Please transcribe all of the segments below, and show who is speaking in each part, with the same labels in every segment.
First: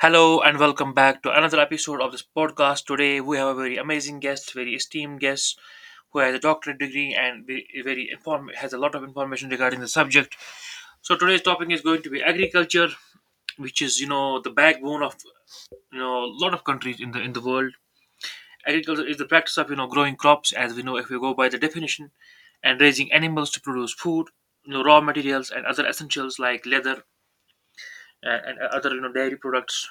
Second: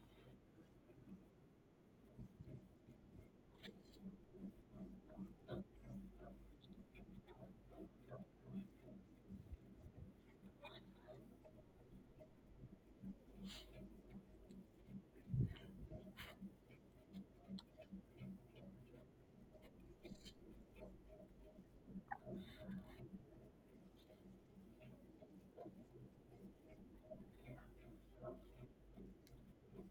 Speaker 1: Hello and welcome back to another episode of this podcast. Today we have a very amazing guest, very esteemed guest who has a doctorate degree and has a lot of information regarding the subject. So today's topic is going to be agriculture, which is the backbone of a lot of countries in the world. Agriculture is the practice of growing crops, as we know if we go by the definition, and raising animals to produce food, raw materials and other essentials like leather and other dairy products,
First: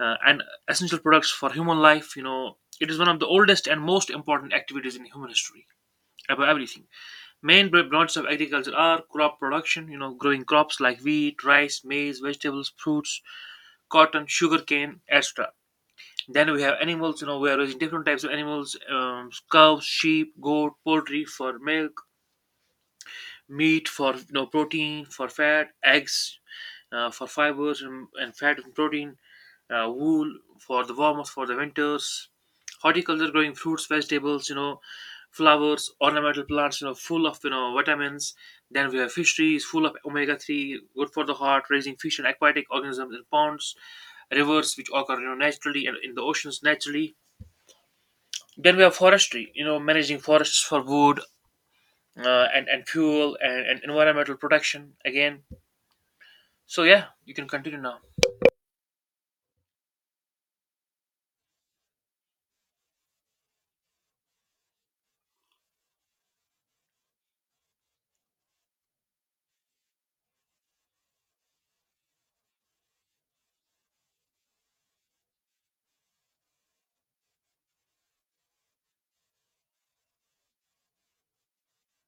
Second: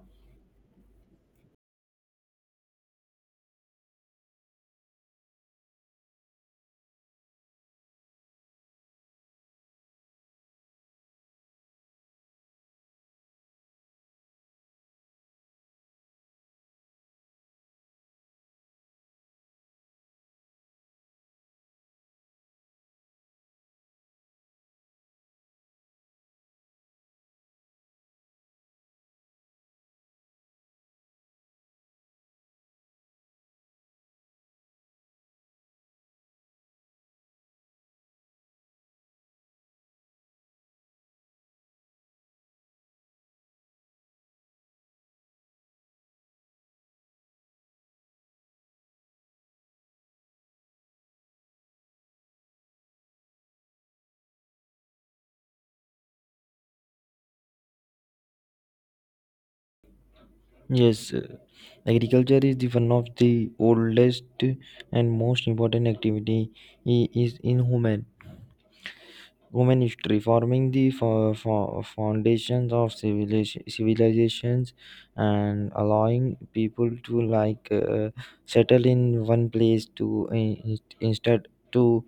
Speaker 1: and essential products for human life. It is one of the oldest and most important activities in human history. About everything, main branches of agriculture are crop production. Growing crops like wheat, rice, maize, vegetables, fruits, cotton, sugarcane, etc. Then we have animals. We are raising different types of animals: cows, sheep, goat, poultry for milk, meat for protein, for fat, eggs, for fibers and fat and protein, wool for the warmth, for the winters. Horticulture, growing fruits, vegetables, flowers, ornamental plants, full of vitamins. Then we have fisheries, full of omega-3, good for the heart, raising fish and aquatic organisms in ponds, rivers which occur naturally and in the oceans naturally. Then we have forestry, managing forests for wood, and fuel and environmental protection again. So yeah, you can continue now.
Speaker 2: Yes, agriculture is the one of the oldest and most important activity is in human history, forming the foundations of civilizations and allowing people to settle in one place to in- instead to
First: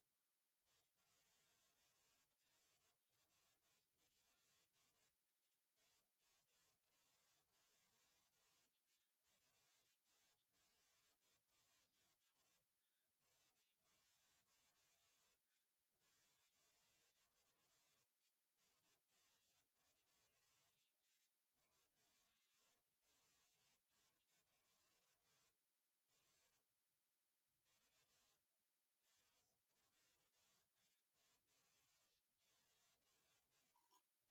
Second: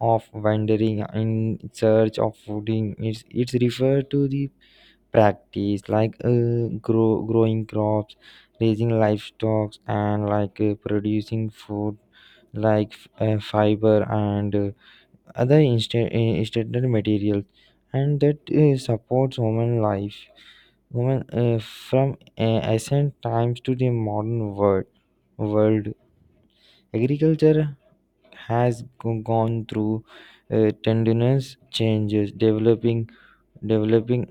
Speaker 2: of wandering in search of food. It's referred to the practice growing crops, raising livestock, and producing food like fiber and other instant standard materials, and that supports women life women from ancient times to the modern world. Agriculture has gone through tenderness changes, developing developing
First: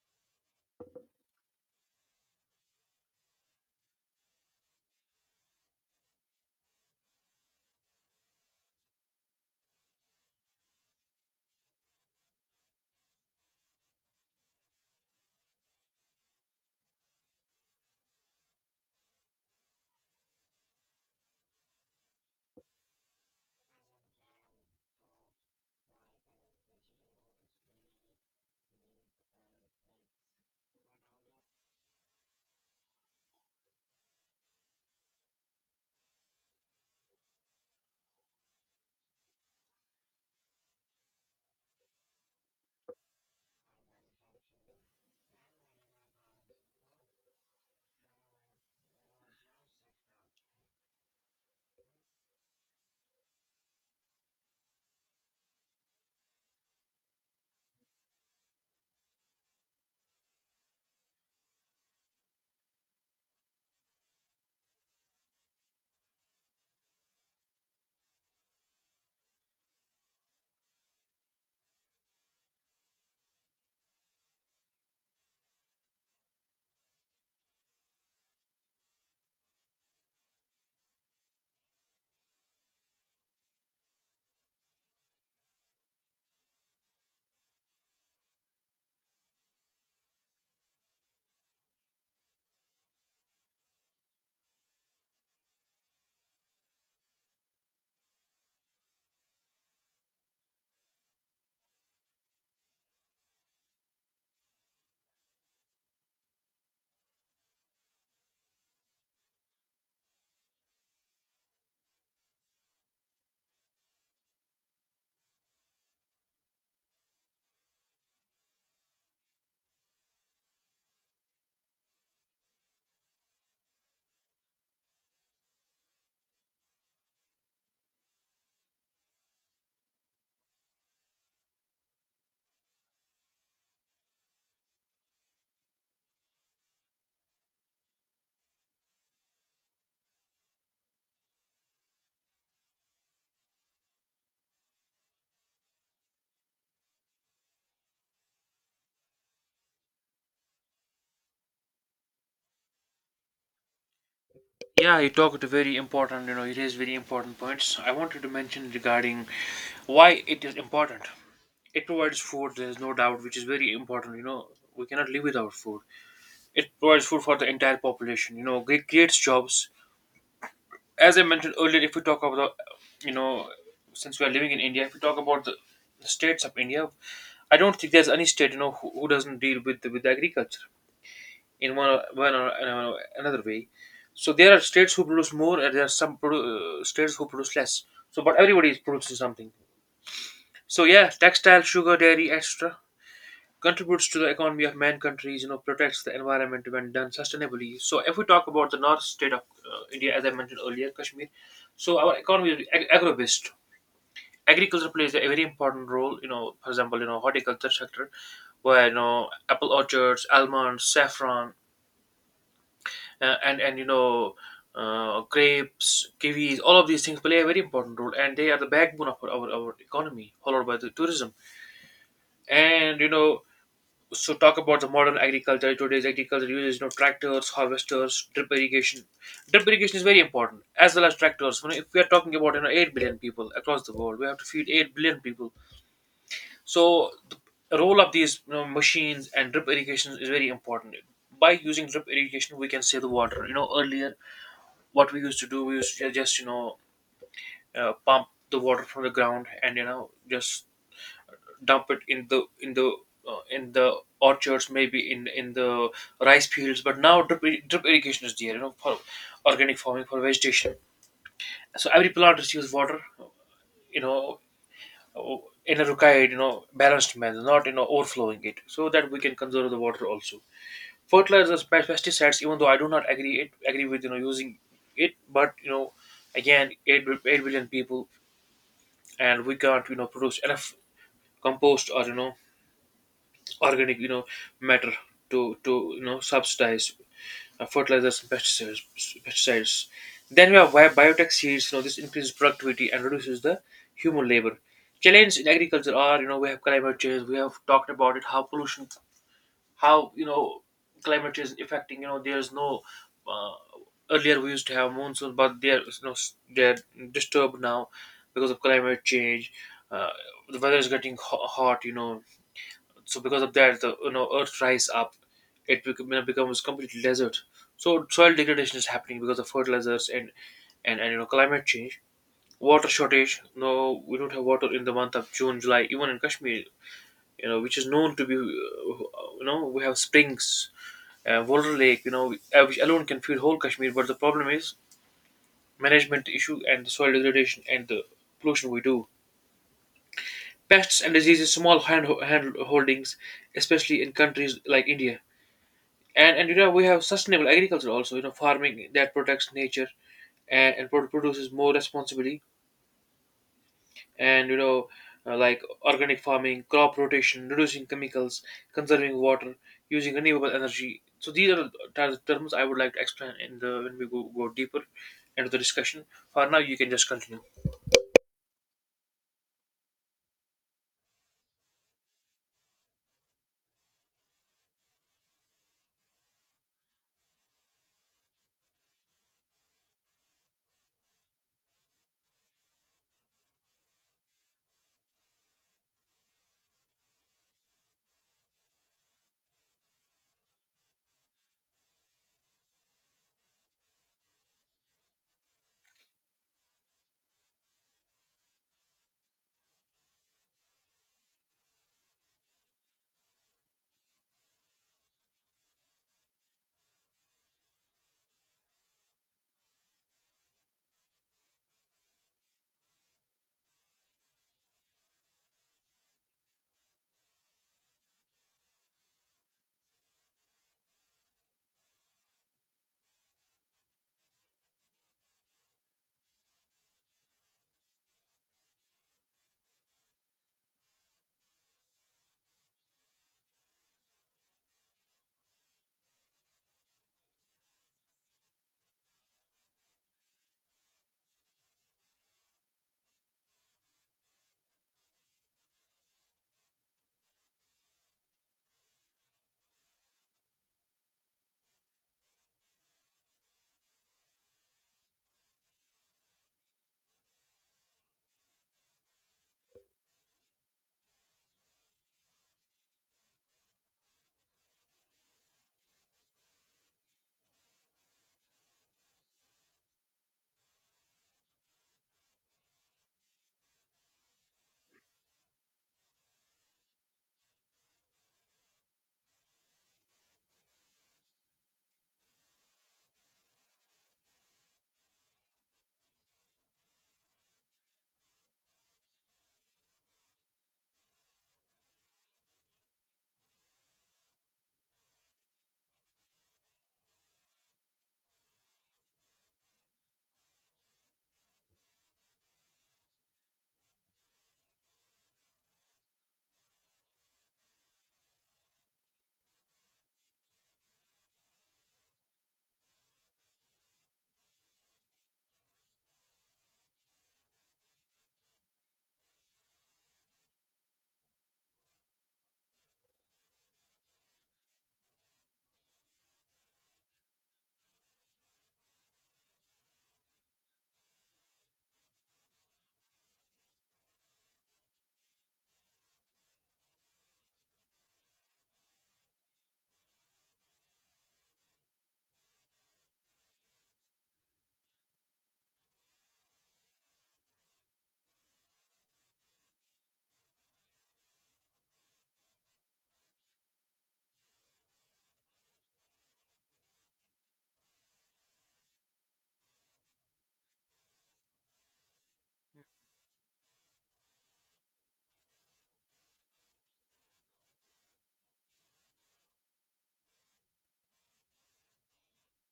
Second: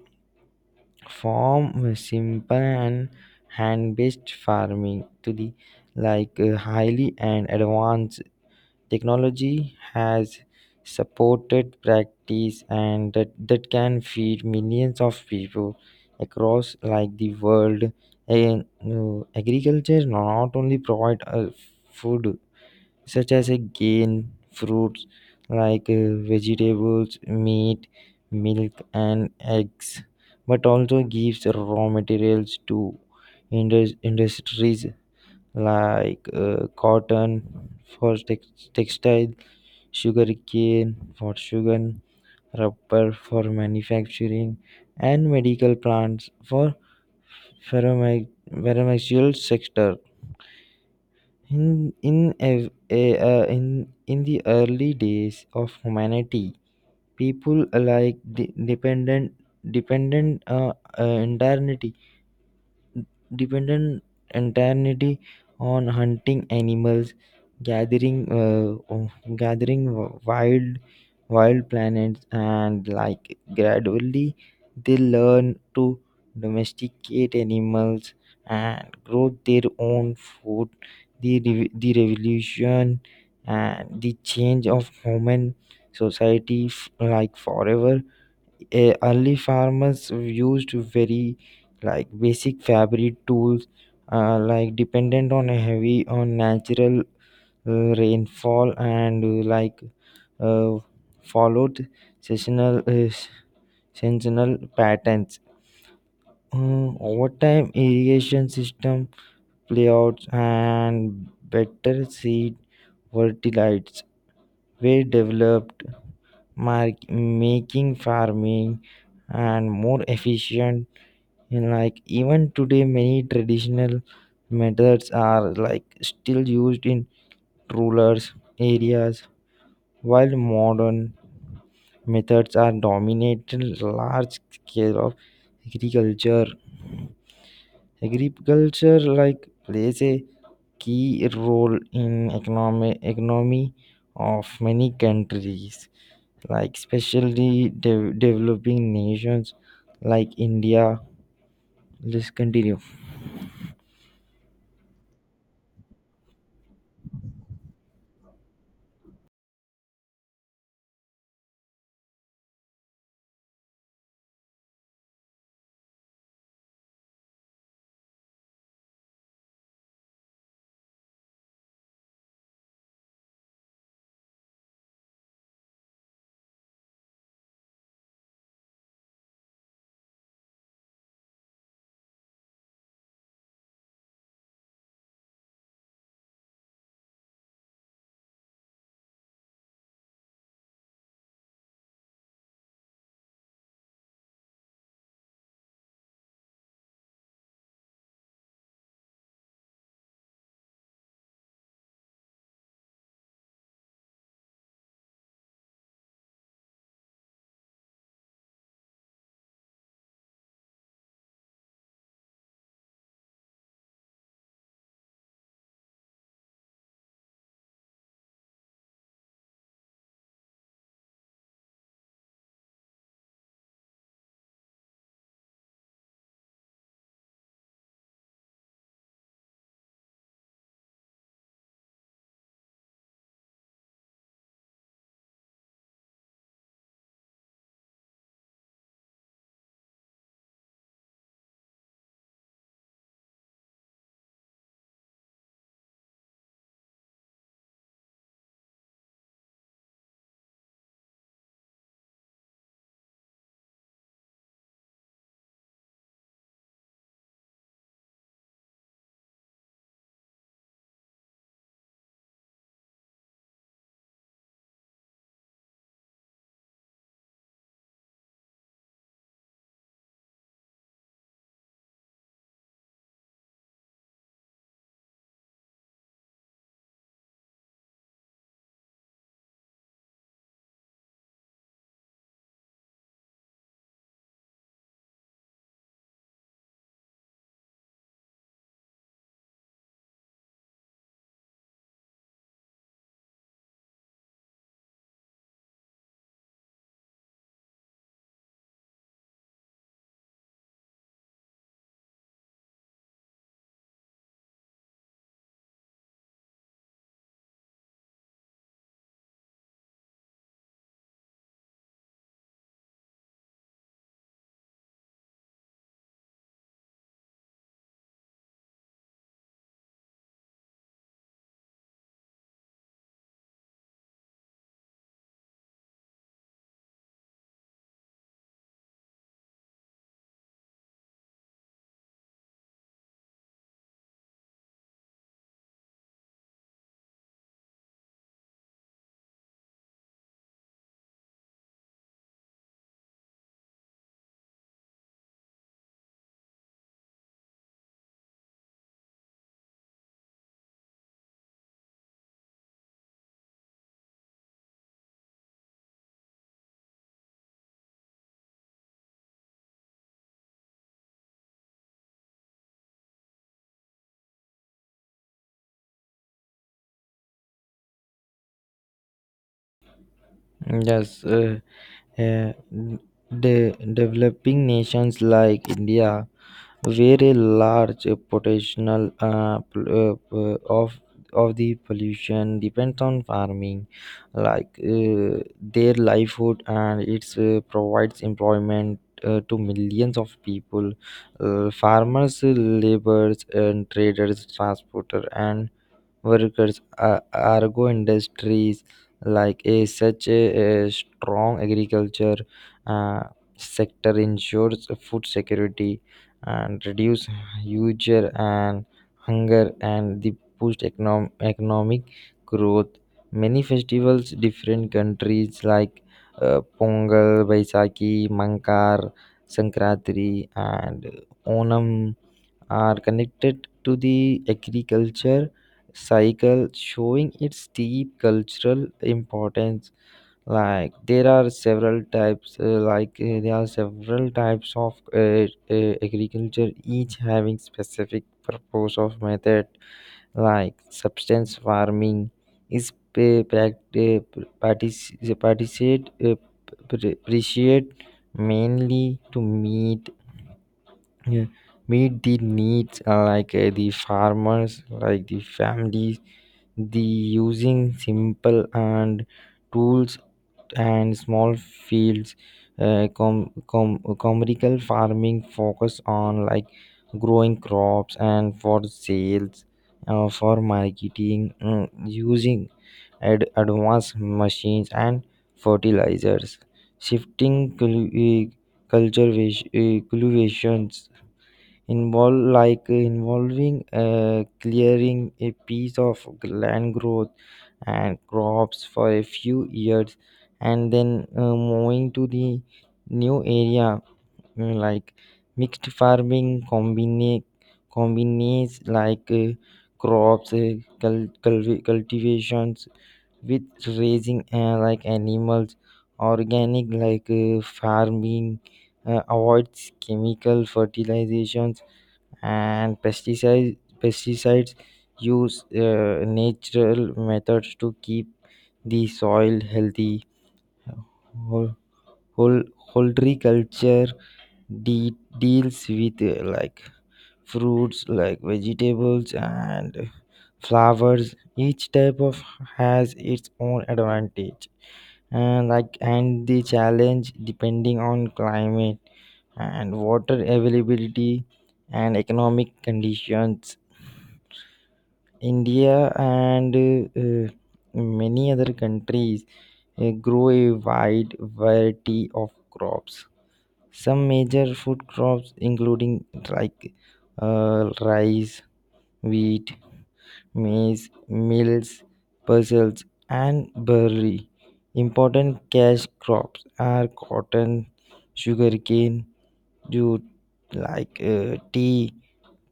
Speaker 2: form was simple and hand-based farming to the highly and advanced technology has supported practice, and that can feed millions of people across like the world. And agriculture not only provide food such as again fruits like vegetables, meat, milk, and eggs, but also gives raw materials to industries like cotton for textile, sugarcane for sugar, rubber for manufacturing, and medical plants for pharma- pharmaceutical sector. In ev- a- in the early days of humanity, people like dependent uh, uh, entirely dependent entirely on hunting animals, gathering, uh, oh, gathering wild, wild planets, and like gradually they learn to domesticate animals and grow their own food. The revolution and the change of human society, like forever. Early farmers used very like basic fabric tools, like dependent on a heavy on natural rainfall and uh, followed seasonal uh, seasonal patterns. Over time irrigation system playouts and better seed fertilities were developed, making farming and more efficient. And like even today, many traditional methods are like still used in rural areas, while modern methods are dominating large scale of agriculture. Agriculture like plays a key role in economic economy of many countries, like especially developing nations like India. Let's continue.
Speaker 1: Yeah, you talked a very important, it is very important points. I wanted to mention regarding why it is important. It provides food, there is no doubt, which is very important. We cannot live without food. It provides food for the entire population. It creates jobs. As I mentioned earlier, if we talk about, you know, since we are living in India, if we talk about the states of India, I don't think there's any state, who doesn't deal with agriculture in another way. So there are states who produce more, and there are some states who produce less. So, but everybody is producing something. So yeah, textile, sugar, dairy, etc. contributes to the economy of man countries. Protects the environment when done sustainably. So if we talk about the north state of India, as I mentioned earlier, Kashmir. So our economy is agro-based. Agriculture plays a very important role. For example, horticulture sector, where apple orchards, almonds, saffron, and grapes, kiwis, all of these things play a very important role, and they are the backbone of our economy, followed by the tourism. And you know, so talk about the modern agriculture. Today's agriculture uses tractors, harvesters, drip irrigation. Drip irrigation is very important, as well as tractors. If we are talking about 8 billion people across the world, we have to feed 8 billion people. So the role of these, machines and drip irrigation is very important. By using drip irrigation we can save the water. Earlier what we used to do, we used to just pump the water from the ground, and just dump it in the orchards, maybe in the rice fields. But now drip irrigation is there, for organic farming, for vegetation. So every plant receives water, you know, uh, in a required, balanced manner, not overflowing it, so that we can conserve the water also. Fertilizers, pesticides, even though I do not agree with using it, but again 8 billion people, and we can't produce enough compost or organic, matter to subsidize fertilizers and pesticides. Then we have biotech seeds. This increases productivity and reduces the human labor. Challenges in agriculture are, we have climate change, we have talked about it, how pollution, how climate change affecting, there's no, uh, earlier we used to have monsoon, but they're you know s- they're disturbed now because of climate change. Uh, the weather is getting hot, so because of that, the earth rise up, it becomes completely desert. So soil degradation is happening because of fertilizers and climate change. Water shortage: no, we don't have water in the month of June, July, even in Kashmir, which is known to be, we have springs, Walder Lake, which alone can feed whole Kashmir. But the problem is management issue and the soil degradation and the pollution we do. Pests and diseases, small hand holdings, especially in countries like India. And we have sustainable agriculture also, farming that protects nature and produces more responsibly, and like organic farming, crop rotation, reducing chemicals, conserving water, using renewable energy. So these are the terms I would like to explain, in the when we go deeper into the discussion. For now you can just continue.
Speaker 2: Yes. Uh, Developing nations like India, where a large potential of the pollution depends on farming, like their livelihood, and it provides employment to millions of people, farmers, laborers, and traders, transporter, and workers. Argo industries like a such a strong agriculture uh, sector ensures food security and reduce huge and hunger and the boost economic growth. Many festivals, different countries like Pongal, Baisakhi, Mankar, Sankranti, and Onam are connected to the agriculture cycle, showing its deep cultural importance. There are several types of agriculture, each having specific purpose of method like substance farming is appreciate mainly to yeah, meet the needs like the farmers, like the families, the using simple and tools and small fields. Commercial farming focus on like growing crops and for sales, for marketing, using advanced machines and fertilizers. Shifting cul- culture cultivations involve like involving clearing a piece of land, growth and crops for a few years, and then moving to the new area. Like mixed farming combines like crops cultivations with raising like animals. Organic like farming avoids chemical fertilizations and pesticides, use natural methods to keep the soil healthy. Hol- horticulture deals with like fruits like vegetables and flowers. Each type of has its own advantage and like and the challenge depending on climate and water availability and economic conditions. India and many other countries grow a wide variety of crops. Some major food crops, including like rice, wheat, maize, mills, pulses, and barley. Important cash crops are cotton, sugarcane, jute, like tea,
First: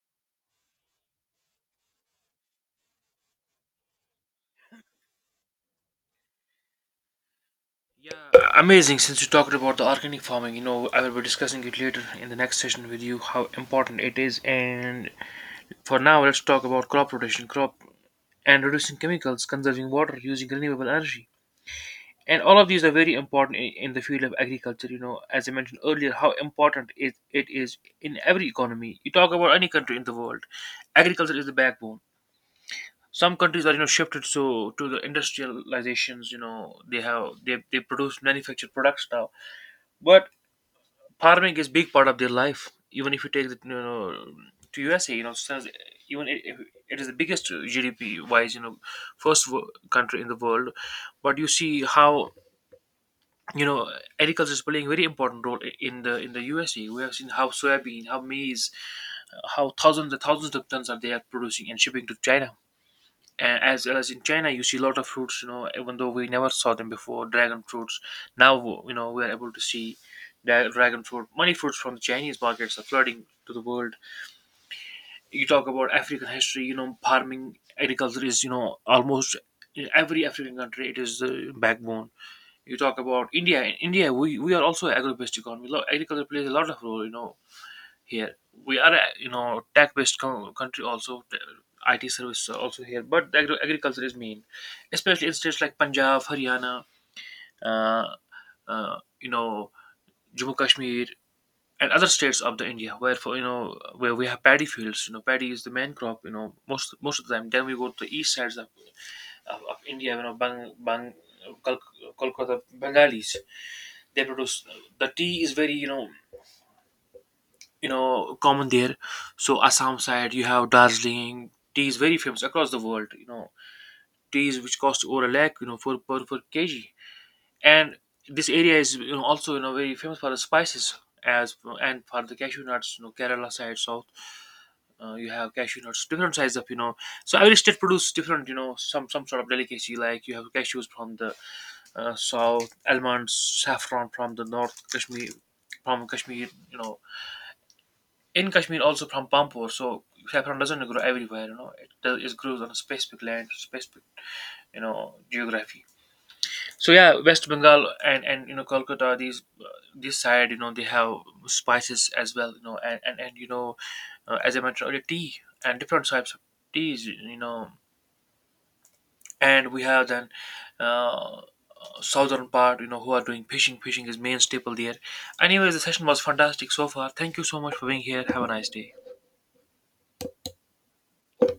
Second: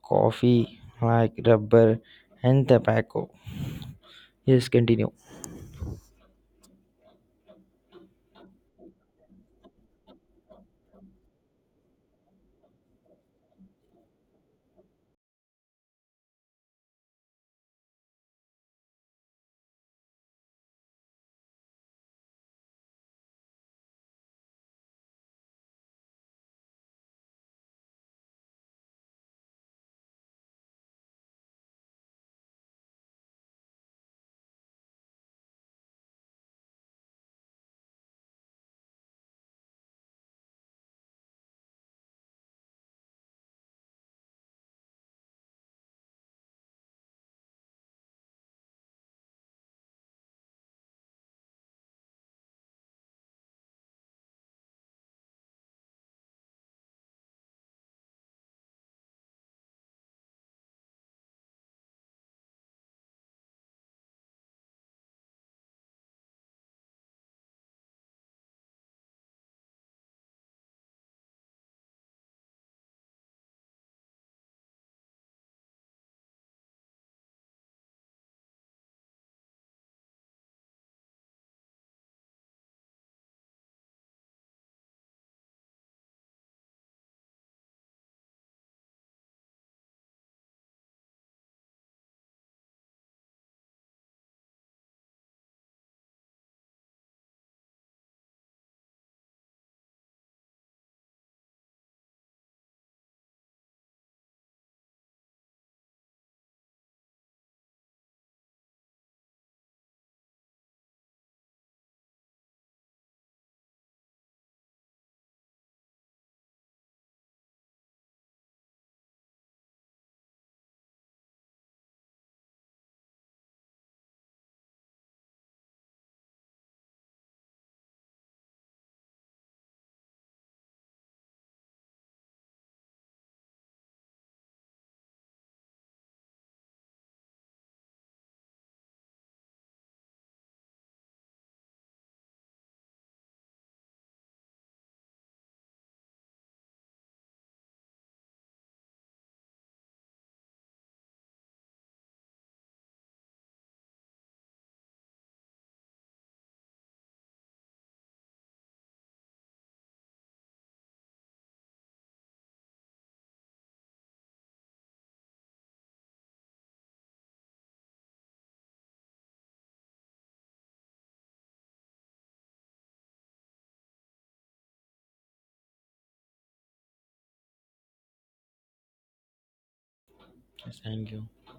Speaker 2: coffee, like rubber, and tobacco. Yes, continue.
Speaker 1: Yeah, amazing. Since you talked about the organic farming, I will be discussing it later in the next session with you, how important it is. And for now let's talk about crop rotation, crop and reducing chemicals, conserving water, using renewable energy. And all of these are very important in the field of agriculture. As I mentioned earlier, how important it is in every economy. You talk about any country in the world, agriculture is the backbone. Some countries are, shifted so to the industrializations. You know, they have they produce manufactured products now, but farming is big part of their life. Even if you take the, to USA, even if it is the biggest GDP wise, first country in the world. But you see how you know agriculture is playing a very important role, in the USA. We have seen how soybean, how maize, how thousands and thousands of tons are they are producing and shipping to China. And as well as in China, you see a lot of fruits. Even though we never saw them before, dragon fruits. Now we are able to see dragon fruit. Many fruits from the Chinese markets are flooding to the world. You talk about African history. Farming agriculture is almost in every African country, it is the backbone. You talk about India. In India, we are also agro-based economy. Agriculture plays a lot of role, here. We are, a, tech-based country also, IT service also here. But the agriculture is main, especially in states like Punjab, Haryana, uh, uh, you know, Jammu Kashmir, and other states of the India, where for, where we have paddy fields. Paddy is the main crop. Most of the time. Then we go to the east sides of of India. Kol- Kolkata Bengalis, they produce. The tea is very, common there. So Assam side, you have Darjeeling tea is very famous across the world. Teas which cost over a lakh, for per kg. And this area is also very famous for the spices, as, and for the cashew nuts. Kerala side, south, you have cashew nuts, different size of, so every state produce different, some sort of delicacy. Like you have cashews from the, south, almonds, saffron from the north, Kashmir. From Kashmir, you know in Kashmir also from Pampore, so saffron doesn't grow everywhere. It does, it grows on a specific land, specific, geography. So yeah, West Bengal and Kolkata, these, this side, they have spices as well. And as I mentioned earlier, tea and different types of teas. And we have then, uh, southern part, who are doing fishing. Fishing is main staple there. Anyways, the session was fantastic so far. Thank you so much for being here. Have a nice day.
Speaker 2: Yes, thank you.